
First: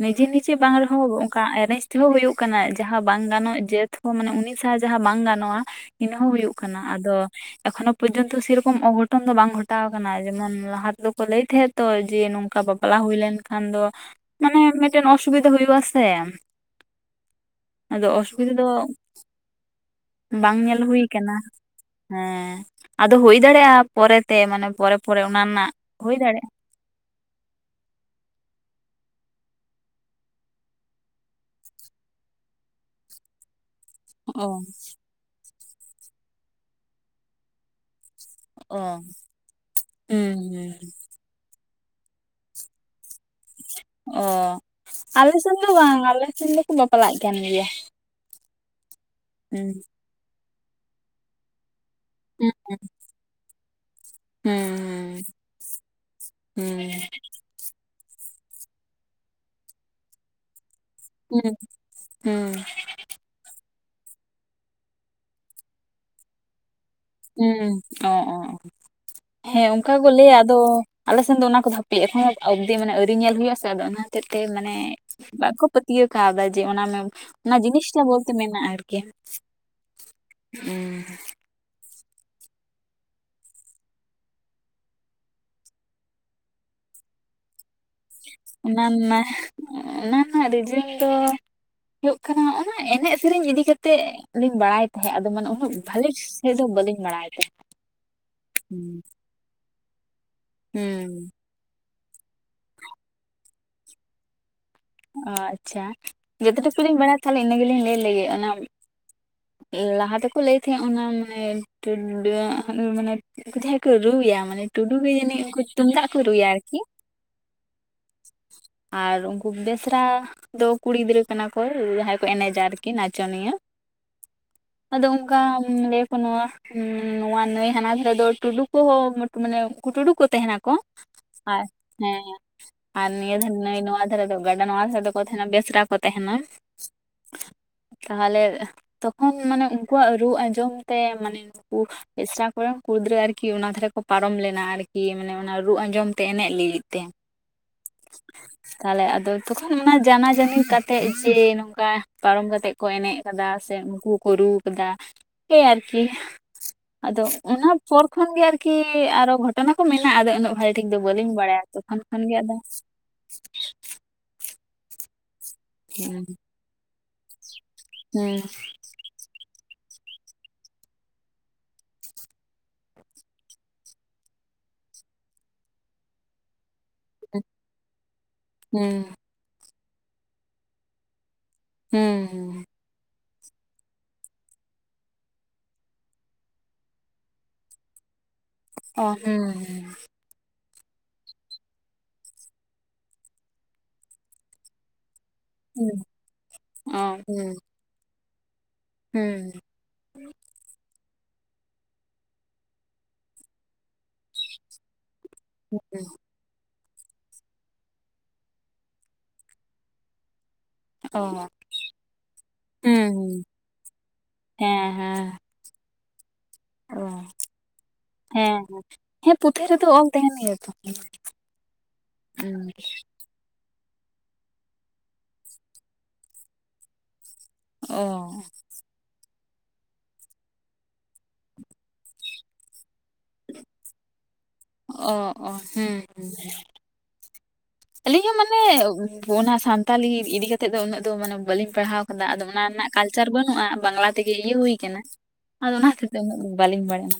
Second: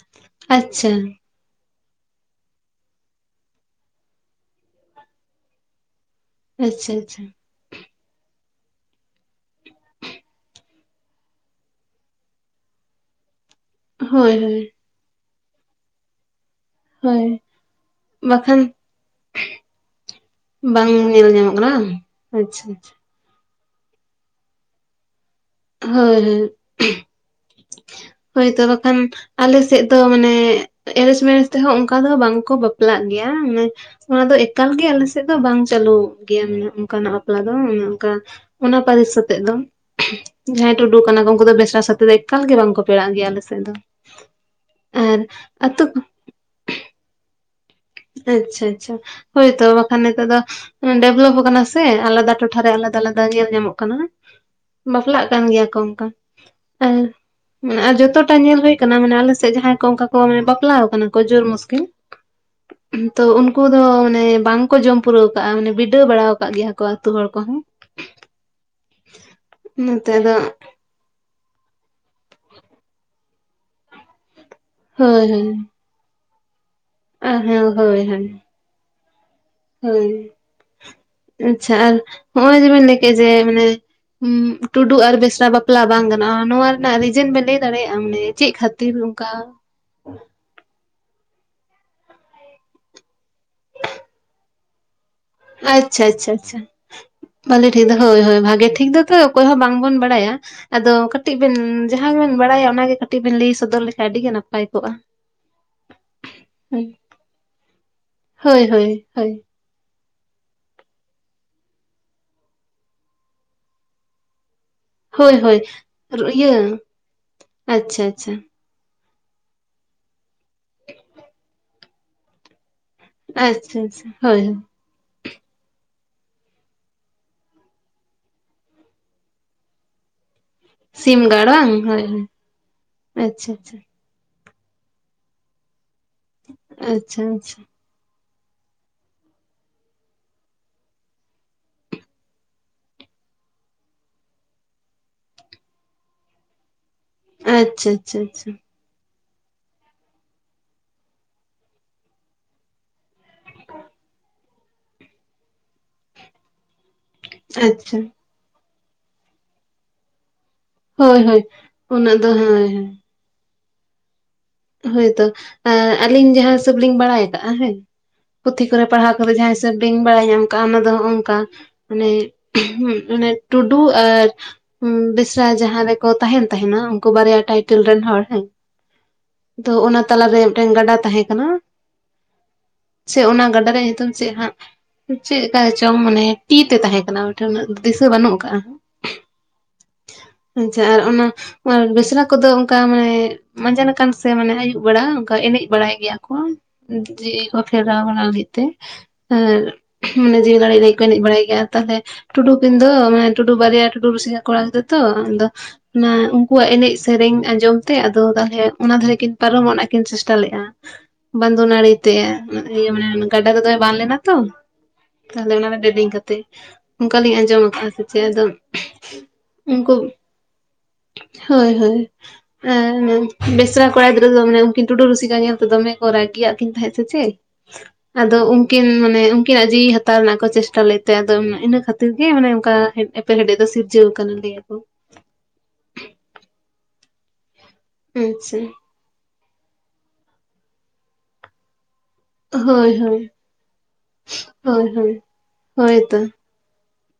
ᱱᱤᱡᱮ ᱱᱤᱡᱮ ᱵᱟᱝ ᱟᱪᱪᱷᱟ ᱨᱮᱦᱚᱸ ᱚᱱᱠᱟ ᱮᱨᱮᱡ ᱛᱮᱦᱚᱸ ᱦᱩᱭᱩᱜᱳᱜ ᱠᱟᱱᱟ ᱡᱟᱦᱟᱸ ᱵᱟᱝ ᱜᱟᱱᱚᱜ ᱡᱟᱹᱛ ᱦᱚᱸ ᱢᱟᱱᱮ ᱩᱱᱤ ᱥᱟᱶ ᱡᱟᱦᱟᱸ ᱵᱟᱝ ᱜᱟᱱᱚᱜᱼᱟ ᱤᱱᱟᱹ ᱦᱚᱸ ᱦᱩᱭᱩᱜ ᱠᱟᱱᱟ ᱟᱪᱪᱷᱟ ᱟᱫᱚ ᱟᱪᱪᱷᱟ ᱮᱠᱷᱚᱱᱚ ᱯᱚᱨᱡᱚᱱᱛᱚ ᱥᱮᱨᱚᱠᱚᱢ ᱚᱜᱷᱚᱴᱚᱱ ᱫᱚ ᱵᱟᱝ ᱜᱷᱚᱴᱟᱣ ᱟᱠᱟᱱᱟ ᱡᱮᱢᱚᱱ ᱞᱟ ᱦᱟ ᱛᱮᱫᱚᱠᱚ ᱞᱟᱹᱭ ᱛᱟᱦᱮᱸᱜ ᱛᱚ ᱡᱮ ᱱᱚᱝᱠᱟ ᱵᱟᱯᱞᱟ ᱦᱩᱭ ᱞᱮᱱᱠᱷᱟᱱ ᱫᱚ ᱦᱳᱭ ᱢᱟᱱᱮ ᱦᱳᱭ ᱢᱮᱫ ᱴᱮᱱ ᱚᱥᱩᱵᱤᱫᱷᱟ ᱦᱩᱭᱩᱜ ᱟᱥᱮ, ᱦᱳᱭ ᱟᱫᱚ ᱚᱥᱩᱵᱤᱫᱷᱟ ᱵᱟᱠᱷᱟᱱ ᱫᱚ, ᱵᱟᱝ ᱧᱮᱞ ᱦᱩᱭ ᱠᱟᱱᱟ ᱦᱮᱸ ᱟᱪᱪᱷᱟ ᱟᱪᱪᱷᱟ ᱟᱫᱚ ᱦᱩᱭ ᱫᱟᱲᱮᱭᱟᱜᱼᱟ ᱯᱚᱨᱮ ᱛᱮ ᱢᱟᱱᱮ ᱯᱚᱨᱮ ᱯᱚᱨᱮ ᱚᱱᱟ ᱨᱮᱱᱟᱜ ᱦᱩᱭ ᱫᱟᱲᱮᱭᱟᱜᱼᱟ ᱦᱳᱭ ᱦᱳᱭ ᱦᱳᱭ ᱛᱚ ᱵᱟᱠᱷᱟᱱ ᱟᱞᱮ ᱥᱮᱫ ᱫᱚ ᱢᱟᱱᱮ ᱮᱨᱮᱡ ᱢᱮᱨᱮᱡ ᱛᱮᱦᱚᱸ ᱚᱱᱠᱟ ᱫᱚ ᱵᱟᱝᱠᱚ ᱵᱟᱯᱞᱟᱜ ᱜᱮᱭᱟ, ᱢᱟᱱᱮ ᱚᱱᱟ ᱫᱚ ᱚ ᱮᱠᱟᱞᱜ ᱟᱞᱮ ᱥᱮᱫ ᱫᱚ ᱵᱟᱝ ᱪᱟᱹᱞᱩᱜ ᱜᱮᱭᱟ ᱚᱱᱮ ᱚᱱᱠᱟᱱᱟᱜ ᱵᱟᱯᱞᱟ ᱫᱚ ᱚᱱᱮ ᱚᱱᱠᱟ ᱚᱱᱟ ᱚ ᱯᱟᱹᱨᱤᱥ ᱥᱟᱛᱮᱜ ᱫᱚ ᱦᱩᱸ ᱡᱟᱦᱟᱸᱭ ᱦᱩᱸ ᱴᱩᱰᱩ ᱠᱟᱱᱟ ᱠᱚ ᱩᱱᱠᱩ ᱫᱚ ᱵᱮᱥᱨᱟ ᱥᱟᱛᱮᱜ ᱫᱚ ᱮᱠᱟᱞ ᱜᱮ ᱵᱟᱝᱠᱚ ᱯᱮᱟᱜ ᱜᱮᱭᱟ ᱟᱞᱮ ᱥᱮ ᱚ ᱟᱞᱮ ᱥᱮᱱ ᱫᱚ ᱟᱹᱛᱩ ᱵᱟᱝ ᱟᱞᱮ ᱥᱮᱱ ᱫᱚᱠᱚ ᱵᱟᱯᱞᱟᱜ ᱠᱟᱱ ᱜᱮᱭᱟ᱾ ᱟᱪᱪᱷᱟ ᱟᱪᱪᱷᱟ ᱦᱳᱭᱛᱚ ᱦᱩᱸ ᱵᱟᱠᱷᱟᱱ ᱱᱮᱛᱟᱨ ᱫᱚ ᱰᱮᱵᱷᱞᱚᱯ ᱠᱟᱱᱟ ᱥᱮ ᱟᱞᱟᱫᱟ ᱦᱩᱸ ᱴᱚᱴᱷᱟᱨᱮ ᱟᱞᱟᱫᱟ ᱟᱞᱟᱫᱟ ᱧᱮᱞ ᱧᱟᱢᱚᱜ ᱠᱟᱱᱟ ᱦᱩᱸ ᱵᱟᱯᱞᱟᱜ ᱠᱟᱱ ᱜᱮᱭᱟ ᱠᱚ ᱚᱱᱠᱟ, ᱦᱩᱸ ᱟᱨ ᱢᱟᱱᱮ ᱟᱨ ᱡᱚᱛᱚᱴᱟ ᱧᱮᱞ ᱦᱩᱭᱳ ᱟᱠᱟᱱᱟ ᱢᱟᱱᱮ ᱟᱞᱮᱥᱮᱫ ᱡᱟᱦᱟᱸᱭ ᱠᱚ ᱚᱱᱠᱟ ᱠᱚ ᱢᱟᱱᱮ ᱵᱟᱯᱞᱟ ᱟᱠᱟᱱᱟ ᱦᱩᱸᱜ ᱦᱩᱸ᱾ ᱛᱚ ᱩᱱᱠᱩ ᱫᱚ ᱢᱟᱱᱮ ᱵᱟᱝᱠᱚ ᱡᱚᱢ ᱯᱩᱨᱟᱹᱣ ᱠᱟᱜᱼᱟ ᱢᱟᱱᱮ ᱵᱤᱰᱟᱹᱣ ᱵᱟᱲᱟ ᱠᱟᱜ ᱜᱮᱭᱟ ᱟᱹᱛᱩ ᱦᱚᱲ, ᱠᱚᱦᱚᱸ ᱩᱸ ᱚ ᱚ ᱚ ᱦᱮᱸ ᱚᱱᱠᱟ ᱠᱚ ᱱᱚᱛᱮ ᱫᱚ ᱞᱟᱹᱭᱟ ᱟᱫᱚ ᱟᱞᱮ ᱥᱮᱱ ᱫᱚ ᱚᱱᱟ ᱠᱚᱫᱚ ᱦᱟᱯᱮ ᱮᱠᱷᱚᱱ ᱟᱵᱫᱤ ᱢᱟᱱᱮ ᱟᱹᱣᱨᱤ ᱧᱮᱞ ᱦᱩᱭᱩᱜ ᱟᱥᱮ ᱟᱫᱚ ᱚᱱᱟ ᱦᱚᱛᱮᱡ ᱛᱮ ᱢᱟᱱᱮ ᱦᱳᱭ ᱦᱳᱭ ᱵᱟᱠᱚ ᱯᱟᱹᱛᱭᱟᱹᱣ ᱠᱟᱣᱫᱟ ᱡᱮ ᱚᱱᱟ ᱟᱨ ᱚᱱᱟ ᱦᱮᱸ ᱡᱤᱱᱤᱥᱴᱟ ᱦᱳᱭ ᱦᱳᱭ ᱵᱚᱞᱛᱮ ᱢᱮᱱᱟᱜᱼᱟ ᱟᱨᱠᱤ, ᱦᱳᱭ ᱟᱪᱪᱷᱟ ᱟᱨ ᱦᱚᱸᱜᱼᱚᱭ ᱡᱮᱵᱮᱱ ᱞᱟᱹᱭ ᱠᱮᱜᱼᱟ ᱡᱮ ᱢᱟᱱᱮ ᱦᱩᱸ ᱴᱩᱰᱩ ᱟᱨ ᱵᱮᱥᱨᱟ ᱵᱟᱯᱞᱟ ᱵᱟᱝ ᱜᱟᱱᱚᱜᱼᱟ ᱱᱚᱣᱟ ᱨᱮᱱᱟᱜ ᱨᱤᱡᱮᱱ ᱵᱮ ᱞᱟᱹᱭ ᱫᱟᱲᱮᱭᱟᱜᱼᱟ ᱢᱟᱱᱮ ᱪᱮᱜ ᱚᱱᱟ ᱠᱷᱟᱹᱛᱤᱨ ᱨᱮᱱᱟᱜ ᱚᱱᱠᱟ? ᱚᱱᱟ ᱨᱮᱱᱟᱜ ᱨᱤᱡᱮᱱ ᱫᱚ ᱦᱩᱭᱩᱜ ᱠᱟᱱᱟ ᱚᱱᱟ ᱮᱱᱮᱡ ᱥᱮᱨᱮᱧ ᱤᱫᱤ ᱠᱟᱛᱮᱜ ᱞᱤᱧ ᱵᱟᱲᱟᱭ [unintelligible] ᱟᱫᱚ ᱢᱟᱱᱮ ᱩᱱᱟᱹᱜ ᱟᱪᱪᱷᱟ ᱵᱷᱟᱞᱤ ᱟᱪᱪᱷᱟ ᱥᱮᱫ ᱟᱪᱪᱷᱟ ᱫᱚ ᱵᱟᱹᱞᱤᱧ ᱵᱟᱲᱟᱭ ᱛᱟᱦᱮᱸᱫ ᱵᱷᱟᱹᱞᱤ ᱴᱷᱤᱠ ᱦᱳᱭ ᱦᱳᱭ ᱵᱷᱟᱜᱮ ᱴᱷᱤᱠ ᱫᱚᱛᱚ ᱚᱠᱚᱭ ᱦᱚᱸ ᱵᱟᱝᱵᱚᱱ ᱵᱟᱲᱟᱭᱟ᱾ ᱟᱫᱚ ᱦᱩᱸ ᱠᱟᱹᱴᱤᱡ ᱵᱮᱱ ᱡᱟᱦᱟᱸ ᱜᱮᱵᱮᱱ ᱵᱟᱲᱟᱭᱟ ᱚᱱᱟᱜᱮ ᱠᱟᱹᱴᱤᱡ ᱵᱮᱱ ᱞᱟᱹᱭ ᱥᱚᱫᱚᱨ ᱞᱮᱠᱷᱟᱱ ᱟᱹᱰᱤ ᱜᱮ ᱱᱟᱯᱟᱭ ᱠᱚᱜᱼᱟ᱾ ᱚ ᱟᱪᱪᱷᱟ ᱡᱚᱛᱚ ᱴᱩᱠᱩ ᱦᱳᱭ ᱞᱤᱧ ᱵᱟᱲᱟᱭᱟ ᱛᱟᱦᱚᱞᱮ ᱤᱱᱟᱹ ᱜᱮᱞᱤᱧ ᱞᱟᱹᱭ ᱞᱮᱜᱮ ᱚᱱᱟ ᱦᱳᱭ ᱦᱳᱭ ᱞᱟᱦᱟ ᱛᱮᱠᱚ ᱞᱟᱹᱭ ᱛᱟᱦᱮᱸᱫ ᱚᱱᱟ ᱢᱟᱱᱮ [unintelligible] ᱢᱟᱱᱮ ᱩᱱᱠᱩ ᱡᱟᱸᱦᱟᱭ ᱠᱚ ᱨᱩᱭᱟ ᱢᱟᱱᱮ ᱴᱩᱰᱩ ᱜᱮ ᱦᱳᱭ ᱡᱟᱹᱱᱤᱡ ᱦᱳᱭ ᱩᱱᱠᱩ ᱛᱩᱢᱫᱟᱜ ᱠᱚ ᱨᱩᱭᱟ ᱤᱭᱟᱹ ᱟᱨᱠᱤ ᱟᱪᱪᱷᱟ ᱟᱪᱪᱷᱟ [inaudible] ᱟᱨ ᱩᱱᱠᱩ ᱵᱮᱥᱨᱟ ᱫᱚ ᱠᱩᱲᱤ ᱜᱤᱫᱽᱨᱟᱹ ᱠᱟᱱᱟ ᱠᱚ ᱡᱟᱦᱟᱸᱭ ᱠᱚ ᱮᱱᱮᱡᱟ ᱟᱨᱠᱤ ᱱᱟᱪᱚᱱᱤᱭᱟᱹ᱾ ᱟᱪᱪᱷᱟ ᱦᱳᱭ ᱦᱳ [unintelligible] ᱟᱫᱚ ᱚᱱᱠᱟ ᱞᱟᱹᱭ ᱟᱠᱚ ᱱᱚᱣᱟ ᱚᱸ ᱱᱚᱣᱟ ᱱᱟᱹᱭ ᱦᱟᱱᱟ ᱫᱷᱟᱨᱮ ᱫᱚ ᱴᱩᱰᱩ ᱠᱚᱦᱚᱸ ᱢᱟᱱᱮ ᱩᱱᱠᱩ ᱴᱩᱰᱩ ᱠᱚ ᱛᱟᱦᱮᱱᱟᱠ ᱠᱚ ᱥᱤᱢ ᱜᱟᱲ ᱟᱨ ᱵᱟᱝ ᱦᱳᱭ ᱦᱳᱭ ᱦᱮᱸ ᱟᱨ ᱱᱤᱭᱟᱹ ᱟᱪᱪᱷᱟ ᱫᱷᱟᱨᱮ ᱟᱪᱪᱷᱟ ᱱᱟᱹᱭ ᱱᱚᱣᱟ ᱨᱮᱫᱚ ᱜᱟᱰᱟ ᱱᱚᱣᱟ ᱫᱷᱟᱨᱮ ᱫᱚ ᱠᱚ ᱛᱟᱦᱮᱱᱟ ᱵᱮᱥᱨᱟ ᱠᱚ ᱛᱟᱦᱮᱱᱟ ᱟᱪᱪᱷᱟ ᱟᱪᱪᱷᱟ ᱛᱟᱦᱚᱞᱮ ᱛᱚᱠᱷᱚᱱ ᱢᱟᱱᱮ ᱩᱱᱠᱩᱣᱟᱜ ᱨᱩ ᱟᱸᱡᱚᱢ ᱛᱮ ᱢᱟᱱᱮ ᱱᱩᱠᱩ ᱯᱮᱥᱨᱟ ᱠᱚᱨᱮᱱ ᱠᱩᱲᱤ ᱜᱤᱫᱽᱨᱟᱹ ᱟᱨᱠᱤ ᱚᱱᱟ ᱫᱷᱟᱨᱮ ᱠᱚ ᱯᱟᱨᱚᱢ ᱞᱮᱱᱟ ᱟᱨᱠᱤ ᱢᱟᱱᱮ ᱚᱱᱟ ᱨᱩ ᱟᱸᱡᱚᱢ ᱛᱮ ᱮᱱᱮᱡ ᱞᱟᱹᱜᱤᱫ ᱛᱮ ᱟᱪᱪᱷᱟ ᱟᱪᱪᱷᱟ ᱟᱪᱪᱷᱟ ᱛᱟᱦᱚᱞᱮ ᱟᱫᱚ ᱛᱚᱠᱷᱚᱱ ᱚᱱᱟ ᱡᱟᱱᱟ ᱡᱟᱹᱱᱤ ᱠᱟᱛᱮᱜ ᱡᱮ ᱱᱚᱝᱠᱟ ᱯᱟᱨᱚᱢ ᱠᱟᱛᱮᱜ ᱠᱚ ᱮᱱᱮᱡ ᱟᱠᱟᱫᱟ᱾ ᱥᱮ ᱩᱱᱠᱩ ᱠᱚᱠᱚ ᱨᱩ ᱠᱮᱫᱫᱟ ᱥᱮ [unintelligible] ᱟᱨᱠᱤ ᱟᱫᱚ ᱚᱱᱟ ᱟᱪᱪᱷᱟ ᱯᱚᱨ ᱠᱷᱚᱱ ᱜᱮ ᱟᱨᱠᱤ [unintelligible] ᱠᱤ ᱟᱨᱚ ᱜᱷᱚᱴᱚᱱᱟ ᱠᱚ ᱢᱮᱱᱟᱜᱼᱟ ᱟᱫᱚ ᱩᱱᱟᱹᱜ ᱵᱷᱟᱜᱮ ᱴᱷᱤᱠ ᱫᱚ ᱦᱳᱭ ᱵᱟᱹᱞᱤᱧ ᱦᱳᱭ ᱵᱟᱲᱟᱭᱟ ᱛᱚᱠᱷᱚᱱ ᱩᱱᱟᱹᱜ ᱫᱚ ᱠᱷᱚᱱᱜᱮ ᱟᱫᱚ [unintelligible] ᱦᱳᱭ ᱦᱳᱭ ᱦᱳᱭᱛᱚ ᱦᱮᱸ ᱟᱹᱞᱤᱧ ᱡᱟᱦᱟᱸ ᱦᱤᱥᱟᱹᱵᱽ ᱞᱤᱧ ᱵᱟᱲᱟᱭ ᱟᱠᱟᱜᱼᱟ ᱦᱮᱸ ᱦᱩᱸ ᱯᱩᱛᱷᱤ ᱠᱚ ᱯᱟᱲᱦᱟᱣ ᱫᱚ ᱡᱟᱦᱟᱸ ᱦᱤᱥᱟᱹᱵᱽ ᱵᱟᱹᱧ ᱵᱟᱲᱟᱭ ᱧᱟᱢ ᱠᱟᱜᱼᱟ ᱚᱱᱟ ᱫᱚ ᱦᱚᱸᱜᱼᱚᱝᱠᱟ [unintelligible] ᱢᱟᱱᱮ ᱢᱟᱱᱮ ᱴᱩᱰᱩ ᱟᱨ ᱩ ᱵᱮᱥᱨᱟ ᱡᱟᱦᱟᱸ ᱨᱮᱠᱚ ᱛᱟᱦᱮᱱ ᱛᱟᱦᱮᱱᱟ ᱩᱱᱠᱩ ᱵᱟᱨᱭᱟ ᱴᱟᱭᱴᱮᱞ ᱨᱮᱱ ᱦᱚᱲ ᱦᱮᱸ᱾ ᱦᱮᱸ ᱛᱚ ᱚᱱᱟ ᱛᱟᱞᱟᱨᱮ ᱢᱤᱫᱴᱮᱱ ᱜᱟᱰᱟ ᱛᱟᱦᱮᱸ ᱠᱟᱱᱟ᱾ ᱦᱮᱸ ᱥᱮ ᱚᱱᱟ ᱜᱟᱰᱟ ᱨᱮᱭᱟᱜ ᱧᱩᱛᱩᱢ ᱪᱮᱫ ᱦᱟᱸᱜ? ᱪᱮᱫᱠᱟ ᱪᱚᱝ ᱢᱟᱱᱮ ᱛᱤ ᱛᱮ ᱛᱟᱦᱮᱸ ᱠᱟᱱᱟ ᱩᱱᱤ ᱴᱷᱮᱱ ᱩᱱᱟ ᱫᱤᱥᱟᱹ ᱵᱟᱹᱱᱩᱜ ᱟᱠᱟᱜᱼᱟ᱾ ᱚ ᱦᱩᱸ ᱟᱪᱪᱷᱟ ᱟᱨ ᱚᱱᱟ ᱵᱮᱥᱨᱟ ᱠᱚᱫᱚ ᱚᱱᱠᱟ ᱢᱟᱱᱮ ᱢᱟᱸᱡᱟᱱᱠᱟᱱ [inaudible] ᱥᱮ ᱢᱟᱱᱮ ᱟᱹᱭᱩᱵ ᱵᱮᱲᱟ ᱚᱱᱠᱟ ᱮᱱᱮᱡ ᱵᱟᱲᱟᱭ ᱦᱩᱸ ᱜᱮᱭᱟ ᱠᱚ ᱚ ᱡᱤᱣᱤ ᱠᱚ ᱦᱩᱸ ᱯᱷᱮᱨᱟᱣ ᱵᱟᱲᱟ ᱞᱟᱹᱜᱤᱫ ᱛᱮ᱾ ᱟᱨ ᱢᱟᱱᱮ ᱡᱤᱣᱤ ᱫᱟᱲᱮ [unintelligible] ᱞᱟᱹᱭ ᱠᱚ ᱮᱱᱮᱡ ᱵᱟᱲᱟᱭ ᱜᱮᱭᱟ ᱛᱟᱦᱞᱮ, ᱴᱩᱰᱩ ᱠᱤᱱᱫᱚ [unintelligible] ᱢᱟᱱᱮ ᱴᱩᱰᱩ ᱵᱟᱨᱭᱟ ᱴᱩᱰᱩ ᱨᱥᱤᱠᱟ ᱠᱚᱲᱟ [unintelligible] ᱛᱚᱫᱚ ᱦᱩᱸ ᱚᱱᱟ ᱩᱱᱠᱩᱣᱟᱜ ᱮᱱᱮᱡ ᱥᱮᱨᱮᱧ ᱟᱸᱡᱚᱢ ᱛᱮ ᱟᱫᱚ ᱛᱟᱞᱦᱮ ᱚᱱᱟ ᱫᱮ [unintelligible] ᱠᱤᱱ ᱯᱟᱨᱚᱢᱚᱜᱼᱟ ᱠᱤᱱ ᱪᱮᱥᱴᱟ ᱞᱮᱫᱼᱟ᱾ ᱚ ᱵᱟᱱᱫᱩ ᱱᱟᱹᱲᱤ ᱛᱮ ᱤᱭᱟᱹ ᱦᱩᱸ ᱢᱟᱱᱮ ᱦᱩᱸ ᱜᱟᱰᱟ ᱨᱚᱫᱚᱭ ᱵᱟᱱ ᱞᱮᱱᱟ ᱛᱚ᱾ ᱦᱮᱸ ᱦᱮᱸ ᱛᱟᱦᱞᱮ ᱚᱱᱟᱨᱮ ᱰᱮᱰᱤᱝ ᱠᱟᱛᱮᱜ᱾ ᱚ ᱚᱱᱠᱟᱞᱤᱧ ᱟᱸᱡᱚᱢ ᱟᱠᱟᱜᱼᱟ ᱥᱮ ᱪᱮᱫ ᱟᱫᱚ ᱦᱮᱸ ᱦᱮᱸ ᱯᱩᱛᱷᱤ ᱨᱮᱫᱚ ᱩᱱᱠᱩ ᱚᱞ ᱛᱟᱦᱮᱱ ᱜᱮᱭᱟ ᱛᱚ ᱦᱳᱭ ᱦᱳᱭ ᱟᱨ ᱵᱮᱥᱨᱟ ᱠᱚᱲᱟ ᱜᱤᱫᱽᱨᱟᱹ ᱫᱚ ᱢᱟᱱ ᱩᱱᱠᱤᱱ ᱴᱩᱰᱩ ᱨᱩᱥᱤᱠᱟ ᱧᱮᱞᱛᱮ ᱫᱚᱢᱮ ᱠᱚ ᱨᱟᱹᱜᱤᱭᱟᱜ ᱠᱤᱱ ᱛᱟᱦᱮᱸᱫ ᱥᱮ ᱪᱮᱫ ᱚ ᱟᱫᱚ ᱩᱱ ᱩᱱᱠᱤᱱ ᱢᱟᱱᱮ ᱩᱱᱠᱤᱱᱟᱜ ᱡᱤᱣᱤ ᱦᱟᱛᱟᱣ ᱨᱮᱱᱟᱜ ᱠᱚ ᱪᱮᱥᱴᱟ ᱞᱮᱫ ᱛᱮ ᱟᱫᱚ ᱤᱱᱟ ᱠᱷᱟᱹᱛᱤᱨ ᱜᱮ ᱢᱟᱱᱮ ᱚᱱᱠᱟ ᱮᱯᱮᱨᱦᱮᱰᱮ ᱫᱚ ᱥᱤᱨᱡᱟᱹᱣ ᱟᱠᱟᱱ ᱞᱟᱹᱭᱟᱠᱚ ᱚ ᱚ ᱦᱮᱸ ᱦᱮᱸ ᱟᱹᱞᱤᱧ ᱦᱚᱸ ᱢᱟᱱᱮ ᱟᱪᱪᱷᱟ ᱚᱱᱟ ᱥᱟᱱᱛᱟᱞᱤ ᱤᱫᱤ ᱠᱟᱛᱮᱜ ᱫᱚ ᱩᱱᱟᱹᱜ ᱫᱚ ᱢᱟᱱᱮ ᱵᱟᱹᱞᱤᱧ ᱯᱟᱲᱦᱟᱣ ᱠᱟᱫᱟ᱾ ᱟᱫᱚ ᱚᱱᱟ ᱨᱮᱱᱟᱜ ᱦᱳᱭ ᱦᱳᱭ ᱠᱟᱞᱪᱟᱨ ᱵᱟᱹᱱᱩᱜᱼᱟ ᱵᱟᱝᱞᱟ ᱛᱮᱜᱮ ᱤᱭᱟᱹ ᱦᱩᱭ ᱦᱳᱭ ᱟᱠᱟᱱᱟ᱾ ᱦᱳᱭ ᱟᱫᱚ ᱚᱱᱟ ᱦᱚᱛᱟᱹᱤᱨ ᱛᱮ ᱦᱳᱭᱛᱚ ᱩᱱᱟᱹᱜ ᱵᱟᱹᱞᱤᱧ ᱵᱟᱲᱟᱭᱟ,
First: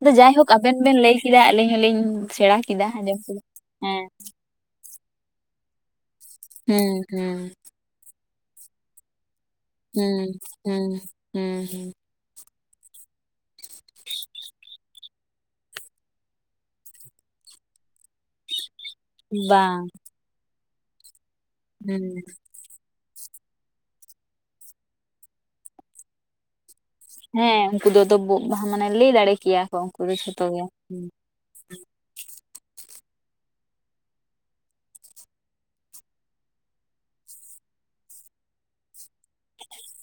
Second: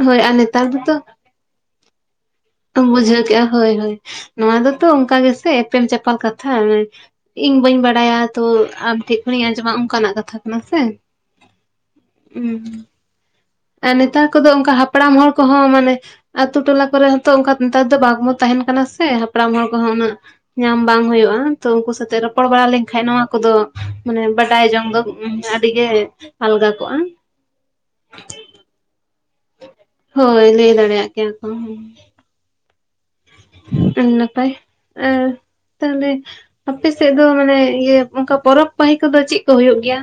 ᱟᱫᱚ ᱦᱳᱭ ᱟᱨ ᱡᱟᱭᱦᱳᱠ ᱱᱮᱛᱟᱨ ᱟᱵᱮᱱ ᱫᱚᱛᱚ ᱵᱮᱱ ᱞᱟᱹᱭ ᱠᱮᱫᱟ ᱟᱹᱞᱤᱧ ᱦᱚᱞᱤᱧ ᱥᱮᱬᱟ ᱠᱮᱫᱟ [unintelligible] ᱟᱸᱡᱚᱢ ᱵᱩᱡᱷᱟᱹᱣ ᱠᱮᱫᱟ ᱠᱮᱜᱼᱟ ᱦᱳᱭ ᱦᱳᱭ ᱦᱮᱸ ᱱᱚᱣᱟ ᱫᱚᱛᱚ ᱚᱱᱠᱟ ᱜᱮᱥᱮ ᱮᱯᱮᱢ ᱪᱟᱯᱟᱞ ᱠᱟᱛᱷᱟ, ᱦᱩᱸ ᱦᱩᱸ ᱤᱧ ᱵᱟᱹᱧ ᱵᱟᱲᱟᱭᱟ ᱛᱚ ᱟᱢ ᱴᱷᱮᱱ ᱤᱧ ᱟᱸᱡᱚᱢᱟ, ᱚᱱᱠᱟᱱᱟᱜ ᱦᱩᱸ ᱠᱟᱛᱷᱟ ᱠᱟᱱᱟ ᱥᱮ ᱦᱩᱸ ᱦᱩᱸ ᱦᱩᱸ ᱟᱨ ᱱᱮᱛᱟᱨ ᱠᱚᱫᱚ ᱚᱱᱠᱟ ᱦᱟ ᱯᱲᱟᱢ ᱦᱚᱲ ᱠᱚᱦᱚᱸ ᱢᱟᱱᱮ, ᱟᱹᱛᱳᱩ ᱴᱚᱞᱟ ᱠᱚᱨᱮ ᱦᱚᱸᱛᱚ ᱚᱱᱠᱟ ᱱᱮᱛᱟᱨ ᱫᱚ ᱵᱟᱝᱵ ᱛᱟᱦᱮᱱ ᱠᱟᱱᱟ ᱥ ᱦᱮ ᱦᱟᱯᱲᱟᱢ ᱦᱚᱲ ᱵᱟᱝ ᱠᱚᱦᱚᱸ ᱩᱱᱟᱹᱜ ᱧᱟᱢ ᱵᱟᱝ ᱦᱩᱭᱩᱜᱼᱟ, ᱛᱚ ᱩᱱᱠᱩ ᱦᱩᱸ ᱥᱟᱛᱮᱜ ᱨᱚᱯᱚᱲ ᱵᱟᱲᱟ ᱞᱮᱱᱠᱷᱟᱱ ᱱᱚᱣᱟ ᱠᱚᱫᱚ ᱢᱟᱱᱮ ᱵᱟᱰᱟᱭ ᱡᱚᱝ ᱫᱚ, ᱟᱹᱰᱤ ᱜᱮ ᱟᱞᱜᱟ ᱠᱚᱜᱼᱟ᱾ ᱦᱮᱸ ᱩᱱᱠᱩ ᱫᱚ ᱛᱚᱵᱩ ᱢᱟᱱᱮ ᱞᱟᱹᱭ ᱫᱟᱲᱮ ᱠᱮᱭᱟ ᱠᱚ᱾ ᱫᱚ ᱡᱷᱚᱛᱚ ᱦᱳᱭ ᱜᱮ ᱞᱟᱹᱭ ᱦᱩᱸ ᱫᱟᱲᱮᱭᱟᱼᱜ ᱠᱮᱭᱟ ᱠᱚ᱾ ᱱᱟᱯᱟᱭ ᱟᱸᱻ ᱛᱟᱦᱚᱞᱮ ᱟᱯᱮᱥᱮᱫ ᱫᱚ ᱢᱟᱱᱮ, ᱤᱭᱟᱹ ᱚᱱᱠᱟ ᱯᱚᱨᱚᱵᱽ ᱯᱟᱹᱦᱤ ᱠᱚᱫᱚ ᱪᱮᱫ ᱠᱚ ᱦᱩᱭᱩᱜ ᱜᱮᱭᱟ?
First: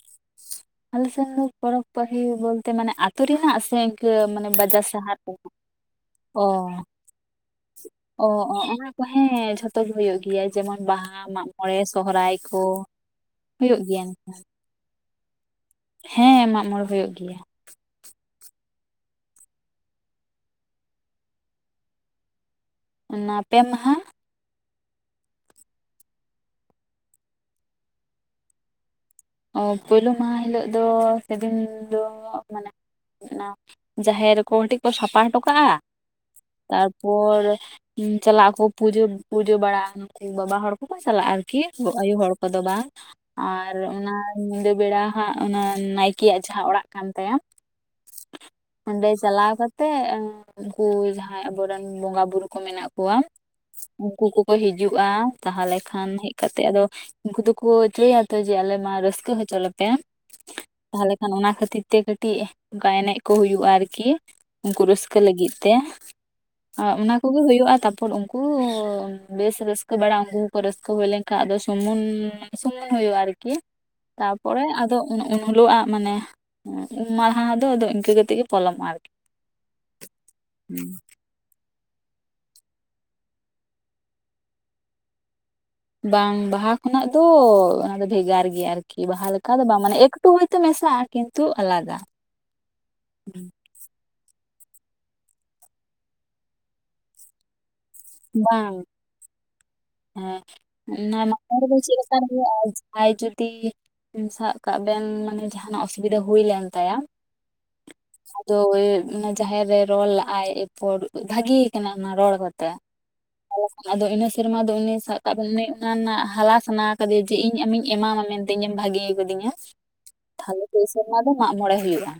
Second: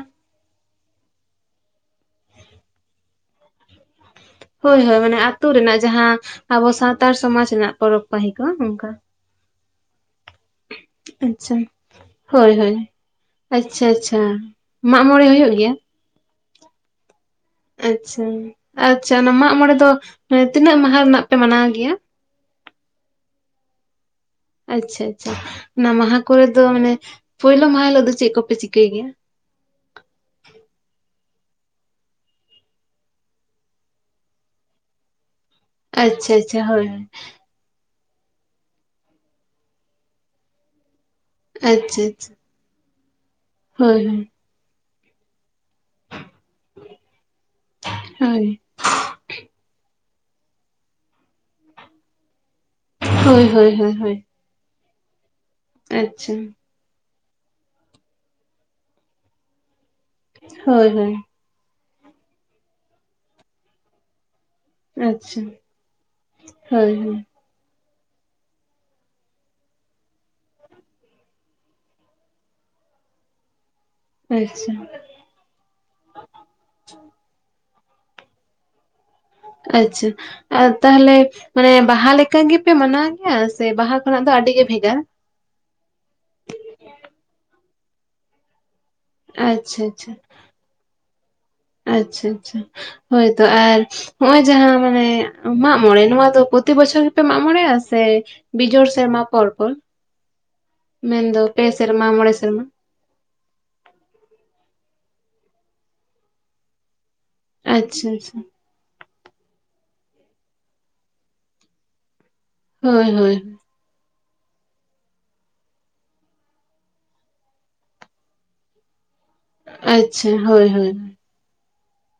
ᱟᱞᱮ ᱥ ᱯᱚᱨᱚᱵᱽ ᱯᱟᱹᱦᱤ ᱵᱚᱞᱛᱮ ᱢᱟᱱᱮ ᱟᱹᱛᱩ ᱨᱮᱱᱟᱜ ᱥᱮ ᱤᱱᱠᱟᱹ ᱢᱟᱱᱮ ᱦᱳᱭ ᱵᱟᱡᱟᱨ ᱦᱳᱭ ᱥᱟᱦᱟᱨ ᱢᱟᱱᱮ ᱟᱹᱛᱩ ᱨᱮᱱᱟᱜ ᱡᱟᱦᱟᱸ, ᱚ ᱟᱵᱚ ᱥᱟᱱᱛᱟᱲ ᱥᱚᱢᱟᱡᱽ ᱨᱮᱱᱟᱜ ᱯᱚᱨᱚᱵᱽ ᱚ ᱯᱟᱹᱦᱤ ᱠᱚ ᱚ ᱚᱱᱟ ᱚᱱᱠᱟ ᱠᱚ ᱦᱮᱸ ᱡᱷᱚᱛᱚ ᱜᱮ ᱦᱩᱭᱩᱜ ᱜᱮᱭᱟ ᱡᱮᱢᱚᱱ ᱵᱟᱦᱟ ᱢᱟᱜ ᱟᱪᱪᱷᱟ ᱢᱚᱬᱮ, ᱥᱚᱦᱦᱟᱭ ᱦᱳᱭ ᱠᱚ ᱦᱳᱭ ᱦᱩᱭᱩᱜ ᱟᱪᱪᱷᱟ ᱟᱪᱪᱷᱟ ᱜᱮᱭᱟᱠᱷ ᱢᱟᱜ ᱢᱚᱬᱮ ᱦᱩᱭᱩᱜ ᱜᱮᱭᱟ? ᱦᱮᱸ ᱢᱟᱜ ᱢᱚᱬ ᱦᱩᱭᱩᱜ ᱜᱮᱭᱟ᱾ ᱟᱪᱪᱷᱟ - ᱟᱪᱪᱷᱟ ᱚᱱᱟ ᱢᱟᱜ ᱢᱚᱬᱮ ᱫᱚ, ᱟᱱᱮ ᱛᱤᱱᱟᱹᱜ ᱢᱟᱦᱟ ᱨᱮᱱᱟᱜ ᱯᱮ ᱢᱟᱱᱟᱣ ᱜᱮᱭᱟ? ᱚᱱᱟ ᱯᱮ ᱢᱟᱦᱟ᱾ ᱟᱪᱪᱷᱟ ᱟᱪᱪᱷᱟ ᱚᱱᱟ ᱢᱟᱦᱟ ᱠᱚᱨᱮ ᱫᱚ ᱢᱟᱱᱮ, ᱯᱳᱭᱞᱳ ᱢᱟᱦᱟ ᱦᱤᱞᱳᱜ ᱫᱚ ᱪᱮᱫ ᱠᱚᱯᱮ ᱪᱤᱠᱟᱹᱭ ᱜᱮᱭᱟ? ᱚ ᱯᱩᱭᱞ ᱢᱟᱦᱟ ᱦᱤᱞᱳᱜ ᱫᱚ ᱥᱮᱫᱤᱱ ᱫᱚ ᱢᱟᱱᱮ ᱡᱟᱦᱮᱨ ᱠᱚ ᱴᱤᱜ ᱠᱚ ᱥᱟᱯᱷᱟ ᱦᱚᱴᱚ ᱠᱟᱜᱼᱟ᱾ ᱟᱪᱪᱷᱟ ᱟᱪᱪᱷᱟ ᱦᱳᱭ ᱦᱳᱭ ᱛᱟᱨᱯᱚᱨ ᱪᱟᱞᱟᱜ ᱟᱠᱚ ᱯᱩᱡᱟᱹ ᱯᱩᱡᱟᱹ ᱵᱟᱲᱟ ᱵᱟᱵᱟ ᱦᱚᱲ ᱠᱚ-ᱠᱚ ᱪᱟᱞᱟᱜᱼᱟ᱾ ᱟᱨᱠᱤ ᱟᱪᱪᱷᱟ ᱟᱭᱚ ᱟᱪᱪᱷᱟ ᱦᱚᱲ ᱠᱚᱫᱚ ᱵᱟᱝ ᱟᱨ ᱦᱳᱭ ᱚᱱᱟ ᱧᱤᱫᱟᱹ ᱵᱮᱲᱟ ᱦᱟᱸᱜ ᱚᱱᱟ ᱱᱟᱭᱠᱮᱭᱟᱼᱜ ᱡᱟᱦᱟᱸ ᱚᱲᱟᱜ ᱠᱟᱱ ᱛᱟᱭᱟ ᱦᱳᱭ ᱦᱟᱸᱰᱮ ᱪᱟᱞᱟᱣ ᱠᱟᱛᱮᱜ ᱩᱱᱠᱩ ᱡᱟᱦᱟᱸᱭ ᱟᱵᱚᱨᱮᱱ ᱵᱚᱸᱜᱟ ᱵᱩᱨᱩ ᱠᱚ ᱢᱮᱱᱟᱜ ᱠᱚ ᱦᱳᱭ-ᱦᱳᱭ-ᱦᱳᱭ ᱦᱳᱭ ᱾ ᱠᱚ ᱦᱤᱡᱩᱜᱼᱟ, ᱛᱟᱦᱞᱮ ᱠᱷᱟᱱ ᱦᱮᱡ ᱠᱟᱛᱮ ᱟᱫᱚ, ᱩᱱᱠᱩ ᱫᱚᱠᱚ ᱪᱟᱹᱭᱭᱟ ᱛᱚ ᱡᱮ ᱟᱞᱮ ᱢᱟ ᱨᱟᱹᱥᱠᱟᱹ ᱦᱚᱪᱚ ᱞᱮᱯᱮ, ᱦᱳᱭ ᱛᱟᱦᱚᱞᱮ ᱦᱳᱭ ᱠᱷᱟᱱ ᱚᱱᱟ ᱠᱷᱟᱹᱛᱤᱨ ᱛᱮ ᱠᱟᱹᱴᱤᱡ ᱚᱱᱠᱟ ᱮᱱᱮᱡ ᱠᱚ ᱦᱩᱭᱩᱜᱼᱟ᱾ ᱟᱨᱠᱤ ᱩᱱᱠᱩ ᱨᱟᱹᱥᱠᱟᱹ ᱟᱪᱪᱷᱟ ᱞᱟᱹᱜᱤᱫ ᱛᱮ, ᱦᱳᱭ ᱚᱱᱟ ᱦᱳᱭ ᱠᱚᱜᱮ ᱦᱩᱭᱩᱜᱼᱟ ᱛᱟᱨᱯᱚᱨ ᱩᱱ [inaudible] ᱵᱮᱥ ᱨᱟᱹᱥᱠᱟᱹ ᱵᱟᱲᱟ ᱩᱝᱠᱩ ᱦᱚᱸᱠᱚ ᱨᱟᱹᱥᱠᱟᱹ ᱦᱩᱭ ᱞᱮᱱᱠᱷᱟᱱ ᱟᱫᱚ ᱥᱩᱢᱩᱱ ᱥᱩᱢᱩᱱ ᱦᱩᱭᱩᱜᱼᱟ ᱟᱨᱠᱤ ᱛᱟᱨᱯᱚᱨᱮ ᱟᱪᱪᱷᱟ ᱟᱫᱚ ᱩᱱ ᱦᱩᱞᱳᱜ-ᱟᱜ ᱢᱟᱱᱮ, ᱩᱢ ᱢᱟᱦᱟ ᱫᱚ ᱫᱚ ᱤᱱᱠᱟᱹ ᱠᱟᱛᱮ ᱜᱮ ᱯᱚᱞᱚᱢᱚᱜᱼᱟ᱾ ᱟᱨᱠᱤ ᱟᱪᱪᱷᱟ ᱟᱨ ᱛᱟᱦᱞᱮ ᱢᱟᱱᱮ ᱵᱟᱦᱟ ᱞᱮᱠᱟ ᱜᱮᱯᱮ ᱢᱟᱱᱟᱣᱮᱭ-ᱟ, ᱥᱮ ᱵᱟᱦᱟ ᱠᱷᱚᱱᱟᱜ ᱫᱚ ᱟᱹᱰᱤ ᱜᱮ ᱵᱷᱮᱜᱟᱨ? ᱵᱟᱝ ᱵᱟᱦᱟ ᱠᱷᱚᱱᱟᱜ ᱫᱚ ᱚᱱᱟ ᱫᱚ ᱵᱷᱮᱜᱟᱨ ᱜᱮᱭᱟ ᱟᱨ ᱠᱤ ᱵᱟᱦᱟ ᱞᱮᱠᱟ ᱫᱚ ᱵᱟᱝ, ᱟᱪᱪᱷᱟ ᱢᱟᱱᱮ ᱟᱪᱪᱷᱟ ᱮᱠᱴᱩ ᱦᱚᱭᱛᱳ ᱢᱮᱥᱟᱜᱼᱟ, ᱠᱤᱱᱛᱩ ᱟᱞᱟᱫᱟ᱾ ᱟᱪᱪᱷᱟ ᱱᱚᱜ-ᱚᱭ ᱡᱟᱸᱦᱟ ᱢᱟᱱᱮ ᱢᱟᱜ ᱢᱚᱬᱮ ᱱᱚᱣᱟ ᱫᱚ ᱯᱚᱛᱤ ᱵᱚᱪᱷᱚᱨ ᱜᱮᱯᱮ ᱢᱟᱜ ᱢᱚᱬᱮ ᱟ ᱥᱮ ᱵᱟᱝ ᱵᱤᱡᱳᱲ ᱥᱮᱨᱢᱟ ᱯᱚᱨ-ᱯᱚᱨ ᱦᱮᱸ ᱢᱮᱱᱫᱚ ᱯᱮ ᱥᱮᱨᱢᱟ ᱢᱚᱬᱮ ᱥᱮᱨᱢᱟ᱾ ᱟᱭ ᱡᱩᱫᱤ ᱥᱟᱵ ᱠᱟᱜ ᱵᱮᱱ ᱢᱟᱱᱮ ᱡᱟᱦᱟᱱᱟᱼᱜ ᱚᱥᱩᱵᱤᱫᱷᱟ ᱦᱩᱭ ᱞᱮᱱ ᱛᱟᱭᱟ ᱟᱪᱪᱷᱟ ᱟᱪᱪᱷᱟ ᱟᱫᱚ [unintelligible] ᱡᱟᱦᱮᱨ ᱨᱮᱭ ᱨᱚᱲ ᱞᱟᱜ-ᱟᱭ ᱮᱨᱯᱚᱨ ᱵᱷᱟᱜᱤ ᱠᱟᱱᱟ ᱚᱱᱟ ᱨᱚᱲ ᱠᱚ ᱛᱮ ᱦᱳᱭ - ᱦᱳᱭ [inaudible] ᱟᱫᱚ ᱤᱱᱟᱹ ᱥᱮᱨᱢᱟ ᱫᱚ ᱩᱱᱤ ᱥᱟᱵ ᱠᱟᱜ ᱵᱮᱱ ᱩᱱᱤ ᱚᱱᱟ ᱨᱮᱱᱟᱜ ᱦᱟᱞᱟ ᱥᱟᱱᱟ ᱠᱟᱫᱮᱭᱟ ᱪᱮᱫ ᱤᱧ ᱮᱢᱤᱧ ᱮᱢᱟᱢᱟ ᱢᱮᱱ ᱤᱧᱮᱢ ᱵᱷᱟᱜᱤ ᱟᱠᱟᱫᱤᱧᱟ, ᱟᱪᱪᱷᱟ ᱦᱳᱭ ᱛᱟᱦᱚᱞᱮ ᱩᱱ ᱦᱳᱭ ᱥᱮᱨᱢᱟ ᱫᱚ ᱢᱟᱜ ᱢᱚᱬᱮ ᱦᱩᱭᱩᱜᱼᱟ᱾